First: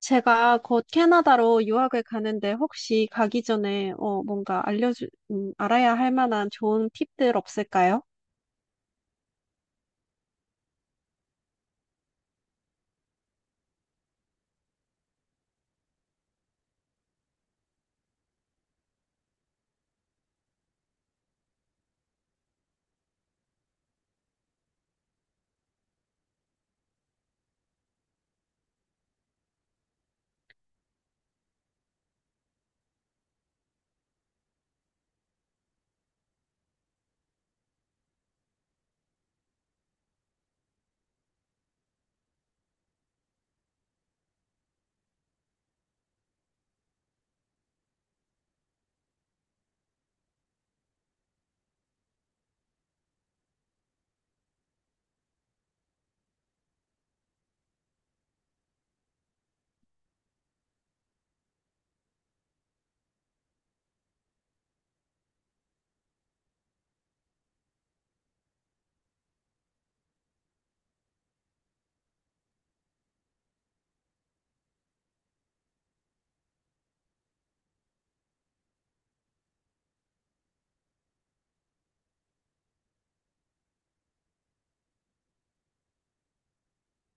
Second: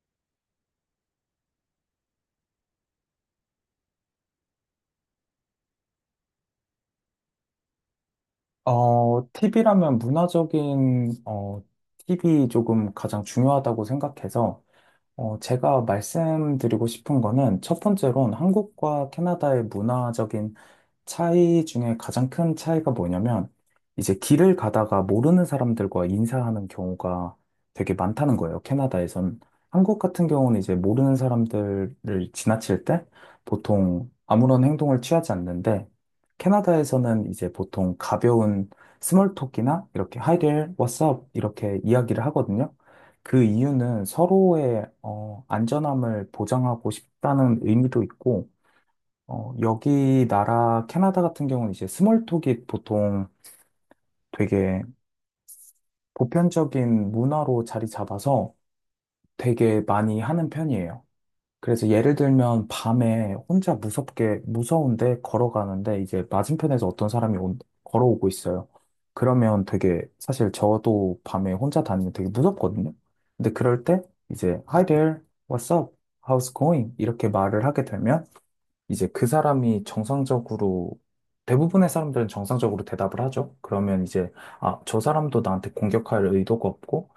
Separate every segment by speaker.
Speaker 1: 제가 곧 캐나다로 유학을 가는데 혹시 가기 전에 뭔가 알아야 할 만한 좋은 팁들 없을까요?
Speaker 2: 팁이라면 문화적인, 팁이 조금 가장 중요하다고 생각해서, 제가 말씀드리고 싶은 거는 첫 번째로는 한국과 캐나다의 문화적인 차이 중에 가장 큰 차이가 뭐냐면, 이제 길을 가다가 모르는 사람들과 인사하는 경우가 되게 많다는 거예요, 캐나다에선. 한국 같은 경우는 이제 모르는 사람들을 지나칠 때 보통 아무런 행동을 취하지 않는데, 캐나다에서는 이제 보통 가벼운 스몰톡이나 이렇게 Hi there, what's up? 이렇게 이야기를 하거든요. 그 이유는 서로의 안전함을 보장하고 싶다는 의미도 있고, 여기 나라 캐나다 같은 경우는 이제 스몰톡이 보통 되게 보편적인 문화로 자리 잡아서 되게 많이 하는 편이에요. 그래서 예를 들면 밤에 혼자 무섭게 무서운데 걸어가는데 이제 맞은편에서 어떤 사람이 걸어오고 있어요. 그러면 되게 사실 저도 밤에 혼자 다니면 되게 무섭거든요. 근데 그럴 때 이제 Hi there, what's up, how's going 이렇게 말을 하게 되면 이제 그 사람이 정상적으로 대부분의 사람들은 정상적으로 대답을 하죠. 그러면 이제 아, 저 사람도 나한테 공격할 의도가 없고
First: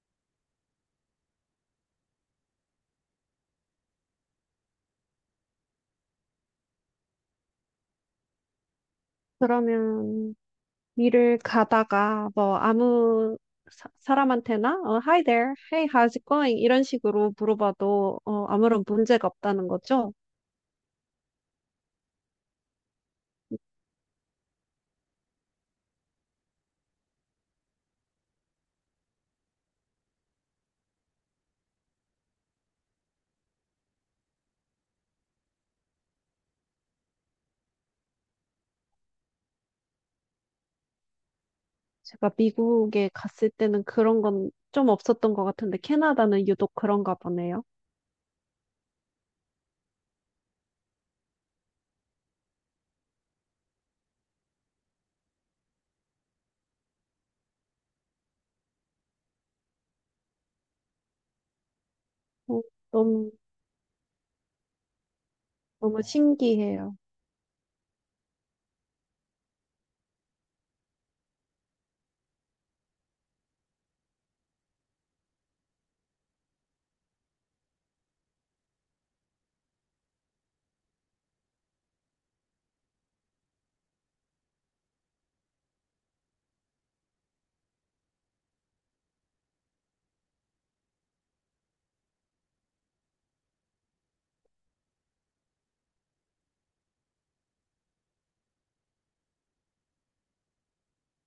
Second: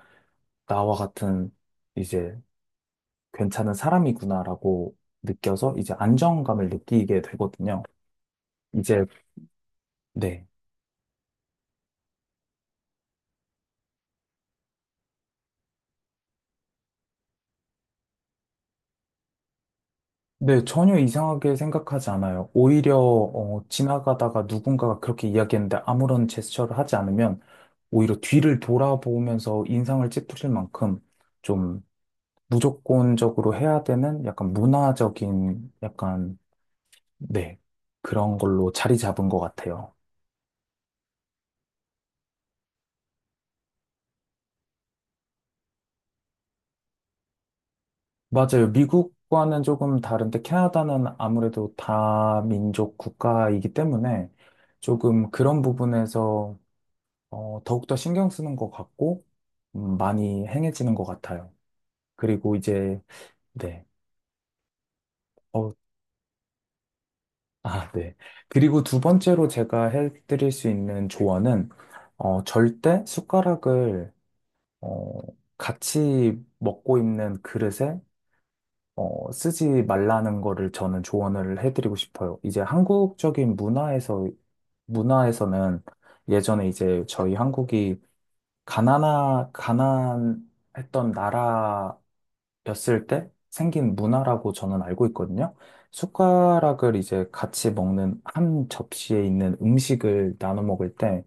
Speaker 2: 나와 같은 이제 괜찮은 사람이구나라고 느껴서 이제 안정감을 느끼게 되거든요. 이제
Speaker 1: 그러면
Speaker 2: 네.
Speaker 1: 일을 가다가 뭐 아무 사람한테나 Hi there, Hey, how's it going? 이런 식으로 물어봐도 아무런 문제가 없다는 거죠?
Speaker 2: 네, 전혀 이상하게 생각하지 않아요. 오히려 지나가다가 누군가가 그렇게 이야기했는데 아무런 제스처를 하지 않으면 오히려 뒤를 돌아보면서 인상을 찌푸릴 만큼 좀 무조건적으로 해야 되는 약간 문화적인 약간, 네, 그런 걸로 자리 잡은 것 같아요.
Speaker 1: 제가 미국에 갔을 때는 그런 건 좀 없었던 것 같은데 캐나다는 유독 그런가 보네요.
Speaker 2: 맞아요. 미국과는 조금 다른데 캐나다는 아무래도 다민족 국가이기 때문에 조금 그런 부분에서 더욱더 신경 쓰는 것 같고 많이 행해지는 것 같아요. 그리고
Speaker 1: 어,
Speaker 2: 이제,
Speaker 1: 너무
Speaker 2: 네. 어,
Speaker 1: 너무 신기해요.
Speaker 2: 아, 네. 그리고 두 번째로 제가 해드릴 수 있는 조언은 절대 숟가락을 어, 같이 먹고 있는 그릇에 쓰지 말라는 거를 저는 조언을 해드리고 싶어요. 이제 한국적인 문화에서는 예전에 이제 저희 한국이 가난하 가난했던 나라였을 때 생긴 문화라고 저는 알고 있거든요. 숟가락을 이제 같이 먹는 한 접시에 있는 음식을 나눠 먹을 때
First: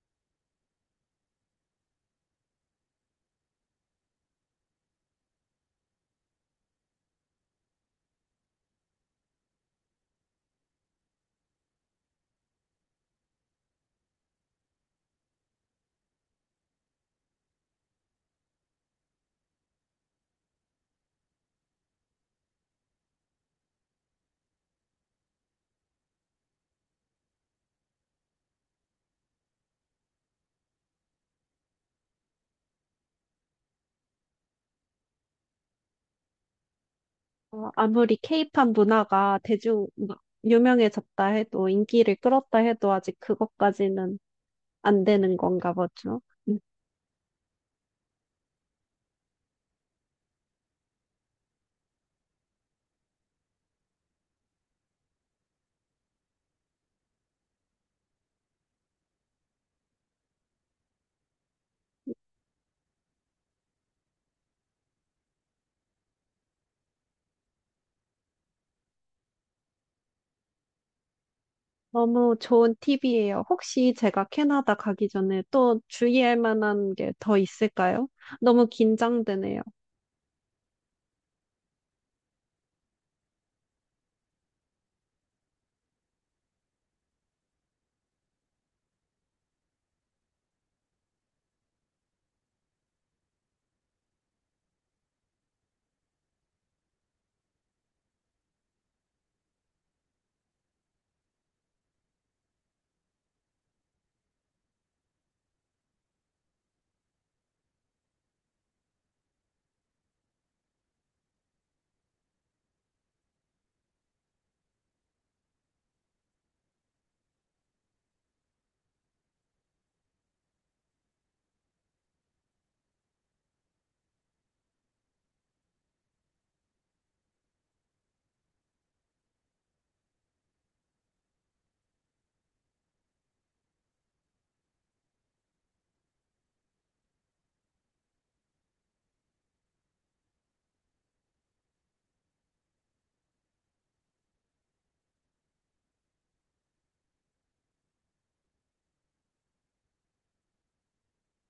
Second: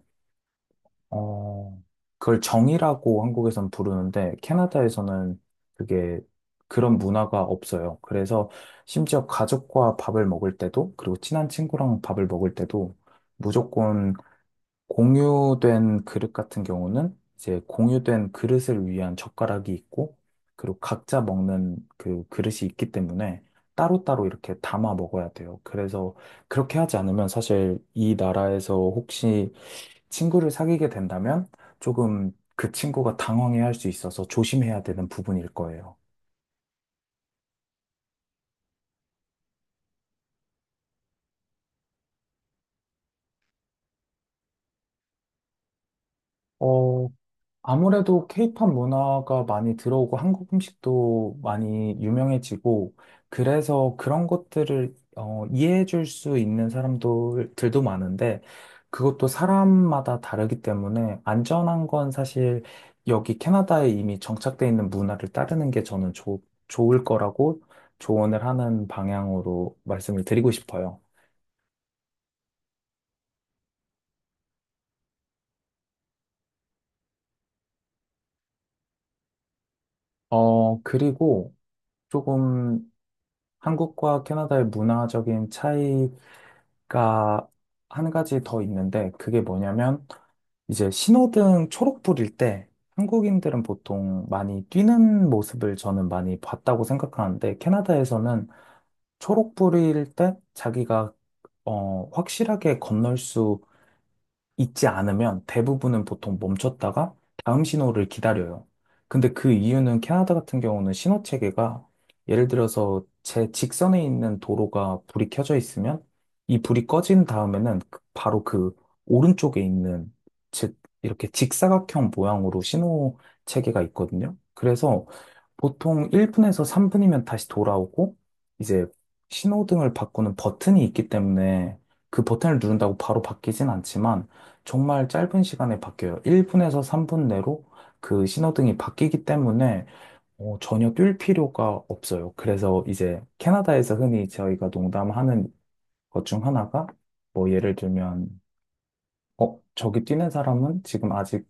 Speaker 2: 어, 그걸 정이라고 한국에선 부르는데 캐나다에서는 그게 그런 문화가 없어요. 그래서 심지어 가족과 밥을 먹을 때도 그리고 친한 친구랑 밥을 먹을 때도 무조건 공유된 그릇 같은 경우는 이제 공유된 그릇을 위한 젓가락이 있고 그리고 각자 먹는 그 그릇이 있기 때문에 따로따로 이렇게 담아 먹어야 돼요. 그래서 그렇게 하지 않으면 사실 이 나라에서 혹시 친구를 사귀게 된다면 조금 그 친구가 당황해 할 수 있어서 조심해야 되는 부분일 거예요.
Speaker 1: 아무리 케이팝 문화가 대중 막 유명해졌다 해도 인기를 끌었다 해도 아직 그것까지는 안 되는 건가 보죠. 음,
Speaker 2: 어, 아무래도 케이팝 문화가 많이 들어오고 한국 음식도 많이 유명해지고 그래서 그런 것들을 이해해 줄 수 있는 사람들도 많은데 그것도 사람마다 다르기 때문에 안전한 건 사실 여기 캐나다에 이미 정착돼 있는 문화를 따르는 게 저는 좋 좋을 거라고 조언을 하는 방향으로 말씀을 드리고 싶어요.
Speaker 1: 너무 좋은 팁이에요. 혹시 제가 캐나다 가기 전에 또 주의할 만한 게 더 있을까요? 너무 긴장되네요.
Speaker 2: 그리고 조금 한국과 캐나다의 문화적인 차이 가 한 가지 더 있는데 그게 뭐냐면 이제 신호등 초록불일 때 한국인들은 보통 많이 뛰는 모습을 저는 많이 봤다고 생각하는데 캐나다에서는 초록불일 때 자기가 확실하게 건널 수 있지 않으면 대부분은 보통 멈췄다가 다음 신호를 기다려요. 근데 그 이유는 캐나다 같은 경우는 신호 체계가 예를 들어서 제 직선에 있는 도로가 불이 켜져 있으면 이 불이 꺼진 다음에는 바로 그 오른쪽에 있는 즉 이렇게 직사각형 모양으로 신호 체계가 있거든요. 그래서 보통 1분에서 3분이면 다시 돌아오고, 이제 신호등을 바꾸는 버튼이 있기 때문에 그 버튼을 누른다고 바로 바뀌진 않지만, 정말 짧은 시간에 바뀌어요. 1분에서 3분 내로 그 신호등이 바뀌기 때문에 전혀 뛸 필요가 없어요. 그래서 이제 캐나다에서 흔히 저희가 농담하는 것 중 하나가, 뭐 예를 들면, 저기 뛰는 사람은 지금 아직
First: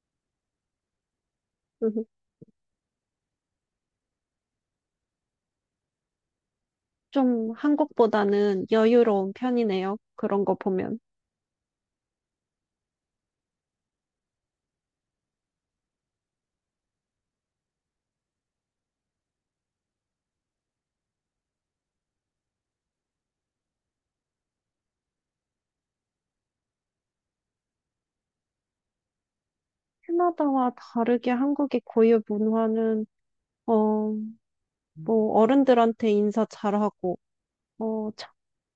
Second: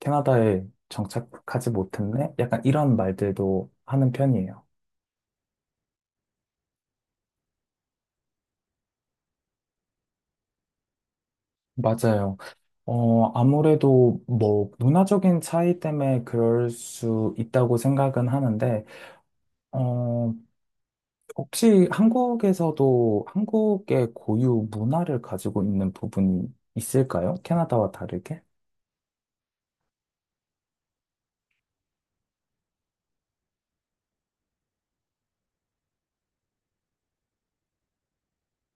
Speaker 2: 캐나다에 정착하지 못했네? 약간 이런 말들도 하는 편이에요.
Speaker 1: 좀 한국보다는 여유로운 편이네요. 그런 거 보면.
Speaker 2: 맞아요. 아무래도 뭐 문화적인 차이 때문에 그럴 수 있다고 생각은 하는데, 어, 혹시 한국에서도 한국의 고유 문화를 가지고 있는 부분이 있을까요? 캐나다와 다르게?
Speaker 1: 캐나다와 다르게 한국의 고유 문화는 어, 뭐 어른들한테 인사 잘하고 어,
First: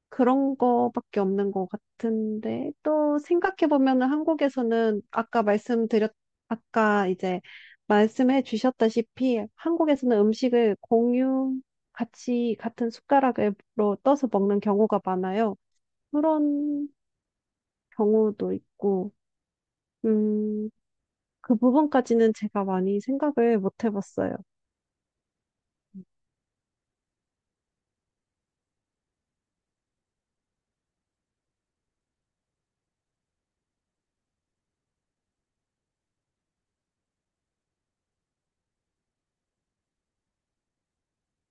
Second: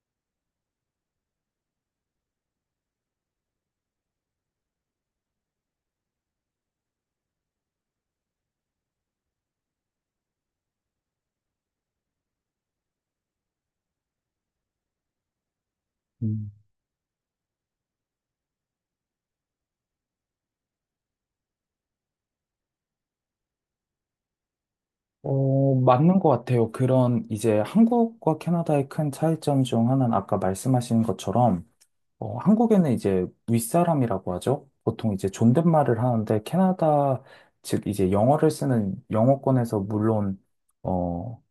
Speaker 1: 그런 거밖에 없는 것 같은데 또 생각해 보면은 한국에서는 아까 이제 말씀해 주셨다시피 한국에서는 음식을 공유 같이 같은 숟가락으로 떠서 먹는 경우가 많아요.
Speaker 2: 음.
Speaker 1: 그런 경우도 있고 음, 그 부분까지는 제가 많이 생각을 못 해봤어요.
Speaker 2: 맞는 것 같아요. 그런 이제 한국과 캐나다의 큰 차이점 중 하나는 아까 말씀하신 것처럼 한국에는 이제 윗사람이라고 하죠. 보통 이제 존댓말을 하는데 캐나다 즉 이제 영어를 쓰는 영어권에서 물론 어,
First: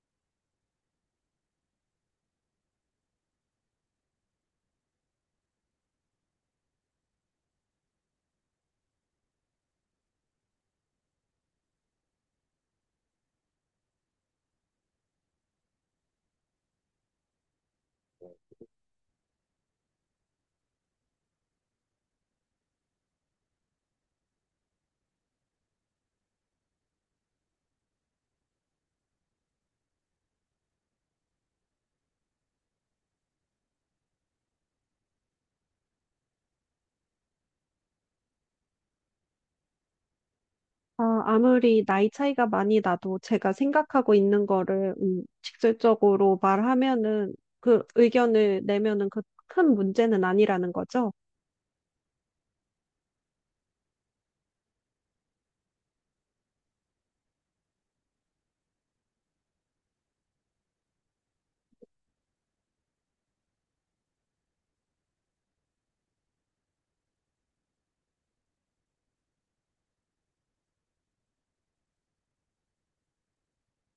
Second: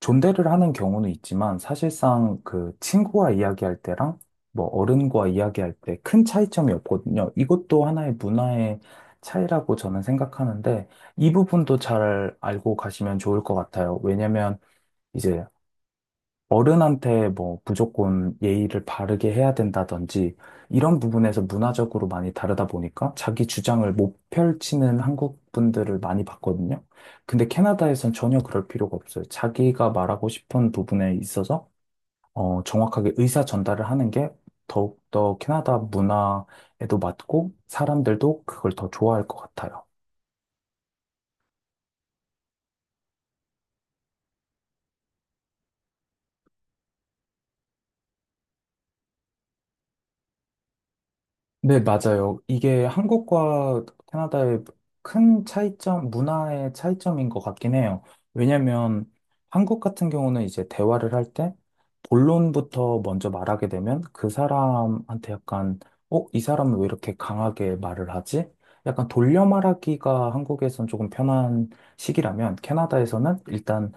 Speaker 2: 존대를 하는 경우는 있지만 사실상 그 친구와 이야기할 때랑 뭐 어른과 이야기할 때 큰 차이점이 없거든요. 이것도 하나의 문화의 차이라고 저는 생각하는데 이 부분도 잘 알고 가시면 좋을 것 같아요. 왜냐면 이제 어른한테 뭐 무조건 예의를 바르게 해야 된다든지 이런 부분에서 문화적으로 많이 다르다 보니까 자기 주장을 못 펼치는 한국 분들을 많이 봤거든요. 근데 캐나다에선 전혀 그럴 필요가 없어요. 자기가 말하고 싶은 부분에 있어서 정확하게 의사 전달을 하는 게 더욱더 캐나다 문화에도 맞고 사람들도 그걸 더 좋아할 것 같아요.
Speaker 1: 아무리 나이 차이가 많이 나도 제가 생각하고 있는 거를 직접적으로 말하면은 그 의견을 내면은 그 큰 문제는 아니라는 거죠.
Speaker 2: 네, 맞아요. 이게 한국과 캐나다의 큰 차이점, 문화의 차이점인 것 같긴 해요. 왜냐면 한국 같은 경우는 이제 대화를 할 때 본론부터 먼저 말하게 되면 그 사람한테 약간, 이 사람은 왜 이렇게 강하게 말을 하지? 약간 돌려 말하기가 한국에선 조금 편한 식이라면 캐나다에서는 일단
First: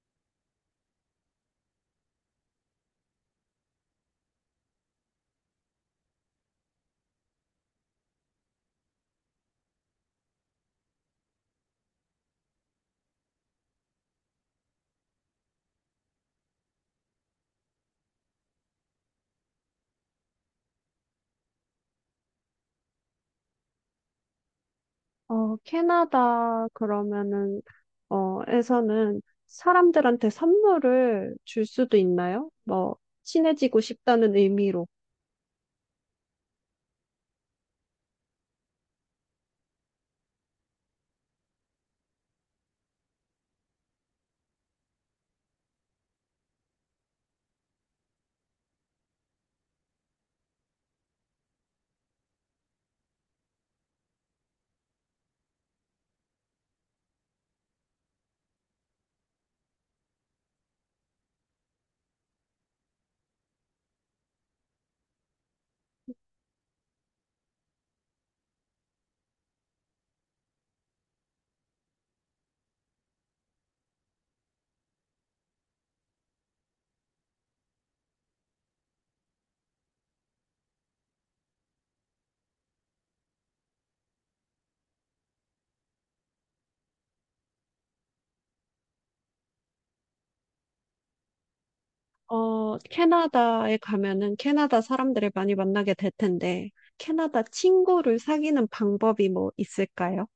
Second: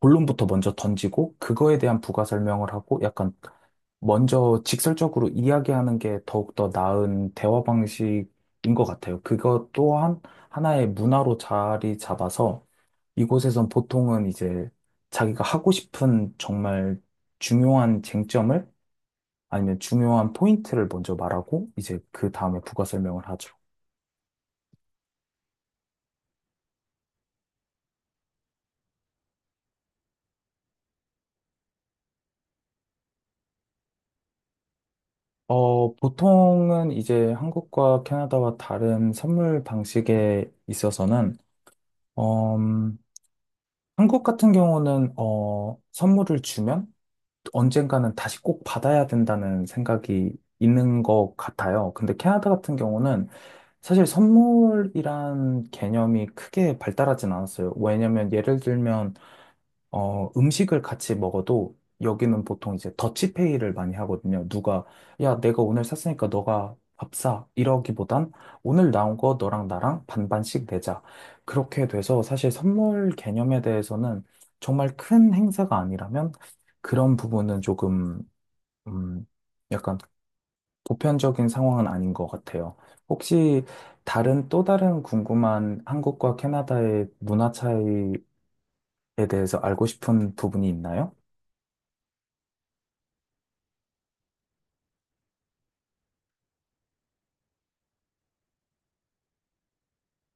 Speaker 2: 본론부터 먼저 던지고 그거에 대한 부가 설명을 하고 약간 먼저 직설적으로 이야기하는 게 더욱더 나은 대화 방식인 것 같아요. 그것 또한 하나의 문화로 자리 잡아서 이곳에선 보통은 이제 자기가 하고 싶은 정말 중요한 쟁점을 아니면 중요한 포인트를 먼저 말하고 이제 그 다음에 부가 설명을 하죠.
Speaker 1: 캐나다 그러면은 에서는 사람들한테 선물을 줄 수도 있나요? 뭐 친해지고 싶다는 의미로.
Speaker 2: 보통은 이제 한국과 캐나다와 다른 선물 방식에 있어서는 음, 한국 같은 경우는 선물을 주면 언젠가는 다시 꼭 받아야 된다는 생각이 있는 것 같아요. 근데 캐나다 같은 경우는 사실 선물이란 개념이 크게 발달하진 않았어요. 왜냐면 예를 들면 음식을 같이 먹어도 여기는 보통 이제 더치페이를 많이 하거든요. 누가, 야, 내가 오늘 샀으니까 너가 밥 사. 이러기보단 오늘 나온 거 너랑 나랑 반반씩 내자. 그렇게 돼서 사실 선물 개념에 대해서는 정말 큰 행사가 아니라면 그런 부분은 조금, 음, 약간 보편적인 상황은 아닌 것 같아요. 혹시 다른 또 다른 궁금한 한국과 캐나다의 문화 차이에 대해서 알고 싶은 부분이 있나요?
Speaker 1: 캐나다에 가면은 캐나다 사람들을 많이 만나게 될 텐데 캐나다 친구를 사귀는 방법이 뭐 있을까요?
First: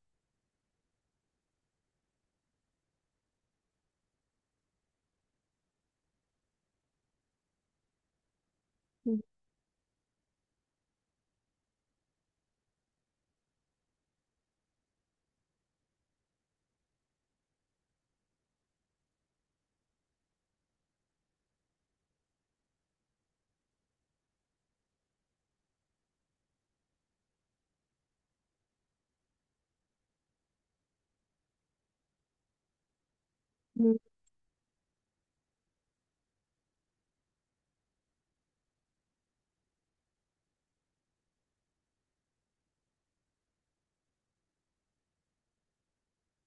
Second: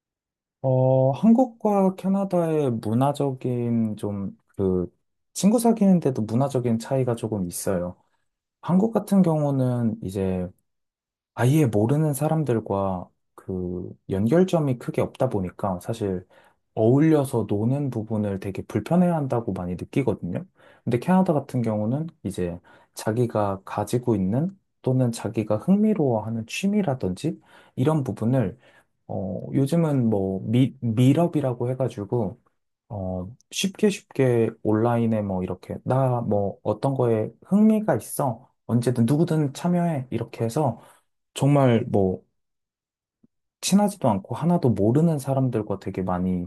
Speaker 2: 한국과 캐나다의 문화적인 좀 그 친구 사귀는데도 문화적인 차이가 조금 있어요. 한국
Speaker 1: 음,
Speaker 2: 같은 경우는 이제 아예 모르는 사람들과 그 연결점이 크게 없다 보니까 사실 어울려서 노는 부분을 되게 불편해한다고 많이 느끼거든요. 근데 캐나다 같은 경우는 이제 자기가 가지고 있는 또는 자기가 흥미로워하는 취미라든지 이런 부분을 요즘은 뭐, 밀업이라고 해가지고, 쉽게
Speaker 1: 음,
Speaker 2: 쉽게 온라인에 뭐, 이렇게, 나 뭐, 어떤 거에 흥미가 있어. 언제든 누구든 참여해. 이렇게 해서, 정말 뭐, 친하지도 않고 하나도 모르는 사람들과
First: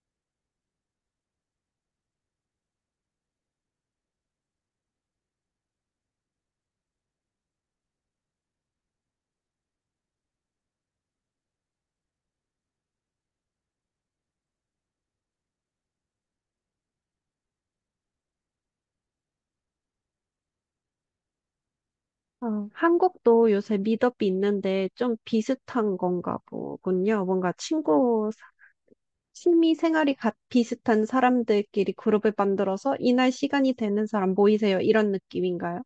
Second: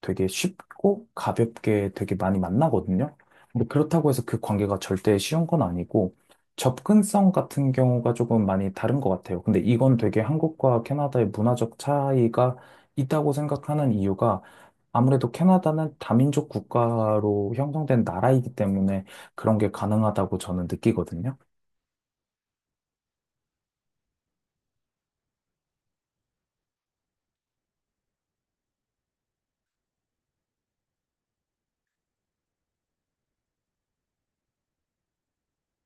Speaker 2: 되게 쉽고 가볍게 되게 많이 만나거든요. 근데 그렇다고 해서 그 관계가 절대 쉬운 건 아니고 접근성 같은 경우가 조금 많이 다른 것 같아요. 근데 이건 되게 한국과 캐나다의 문화적 차이가 있다고 생각하는 이유가 아무래도 캐나다는 다민족 국가로 형성된 나라이기 때문에 그런 게 가능하다고 저는 느끼거든요.
Speaker 1: 한국도 요새 미덥이 있는데 좀 비슷한 건가 보군요. 뭔가 친구 취미 생활이 같 비슷한 사람들끼리 그룹을 만들어서 이날 시간이 되는 사람 모이세요. 이런 느낌인가요?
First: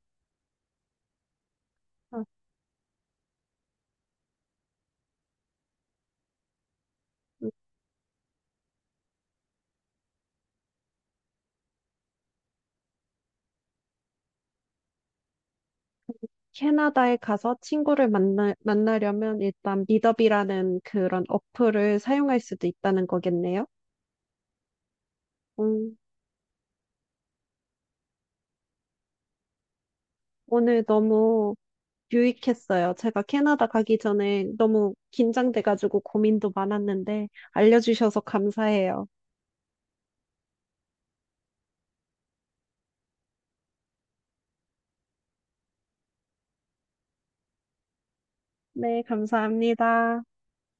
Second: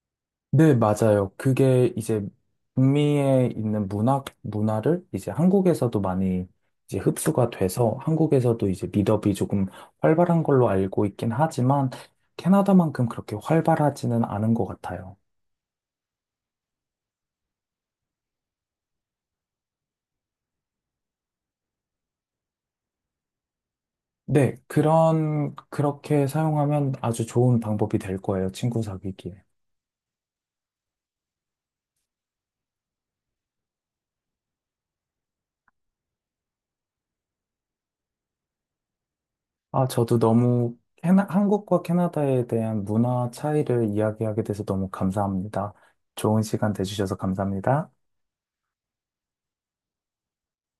Speaker 2: 네, 맞아요. 그게
Speaker 1: 아,
Speaker 2: 이제 북미에 있는 문화를 이제 한국에서도 많이 이제 흡수가
Speaker 1: 음.
Speaker 2: 돼서 한국에서도 이제 미덕이 조금 활발한 걸로 알고 있긴 하지만 캐나다만큼 그렇게 활발하지는 않은 것 같아요.
Speaker 1: 캐나다에 가서 만나려면 일단 미더비라는 그런 어플을 사용할 수도 있다는 거겠네요.
Speaker 2: 네,
Speaker 1: 음,
Speaker 2: 그렇게 사용하면 아주 좋은 방법이 될 거예요. 친구 사귀기에.
Speaker 1: 오늘 너무 유익했어요. 제가 캐나다 가기 전에 너무 긴장돼가지고 고민도 많았는데 알려주셔서 감사해요.
Speaker 2: 아, 저도 너무 한국과 캐나다에 대한 문화 차이를 이야기하게 돼서 너무 감사합니다. 좋은 시간 되주셔서 감사합니다.
Speaker 1: 네, 감사합니다.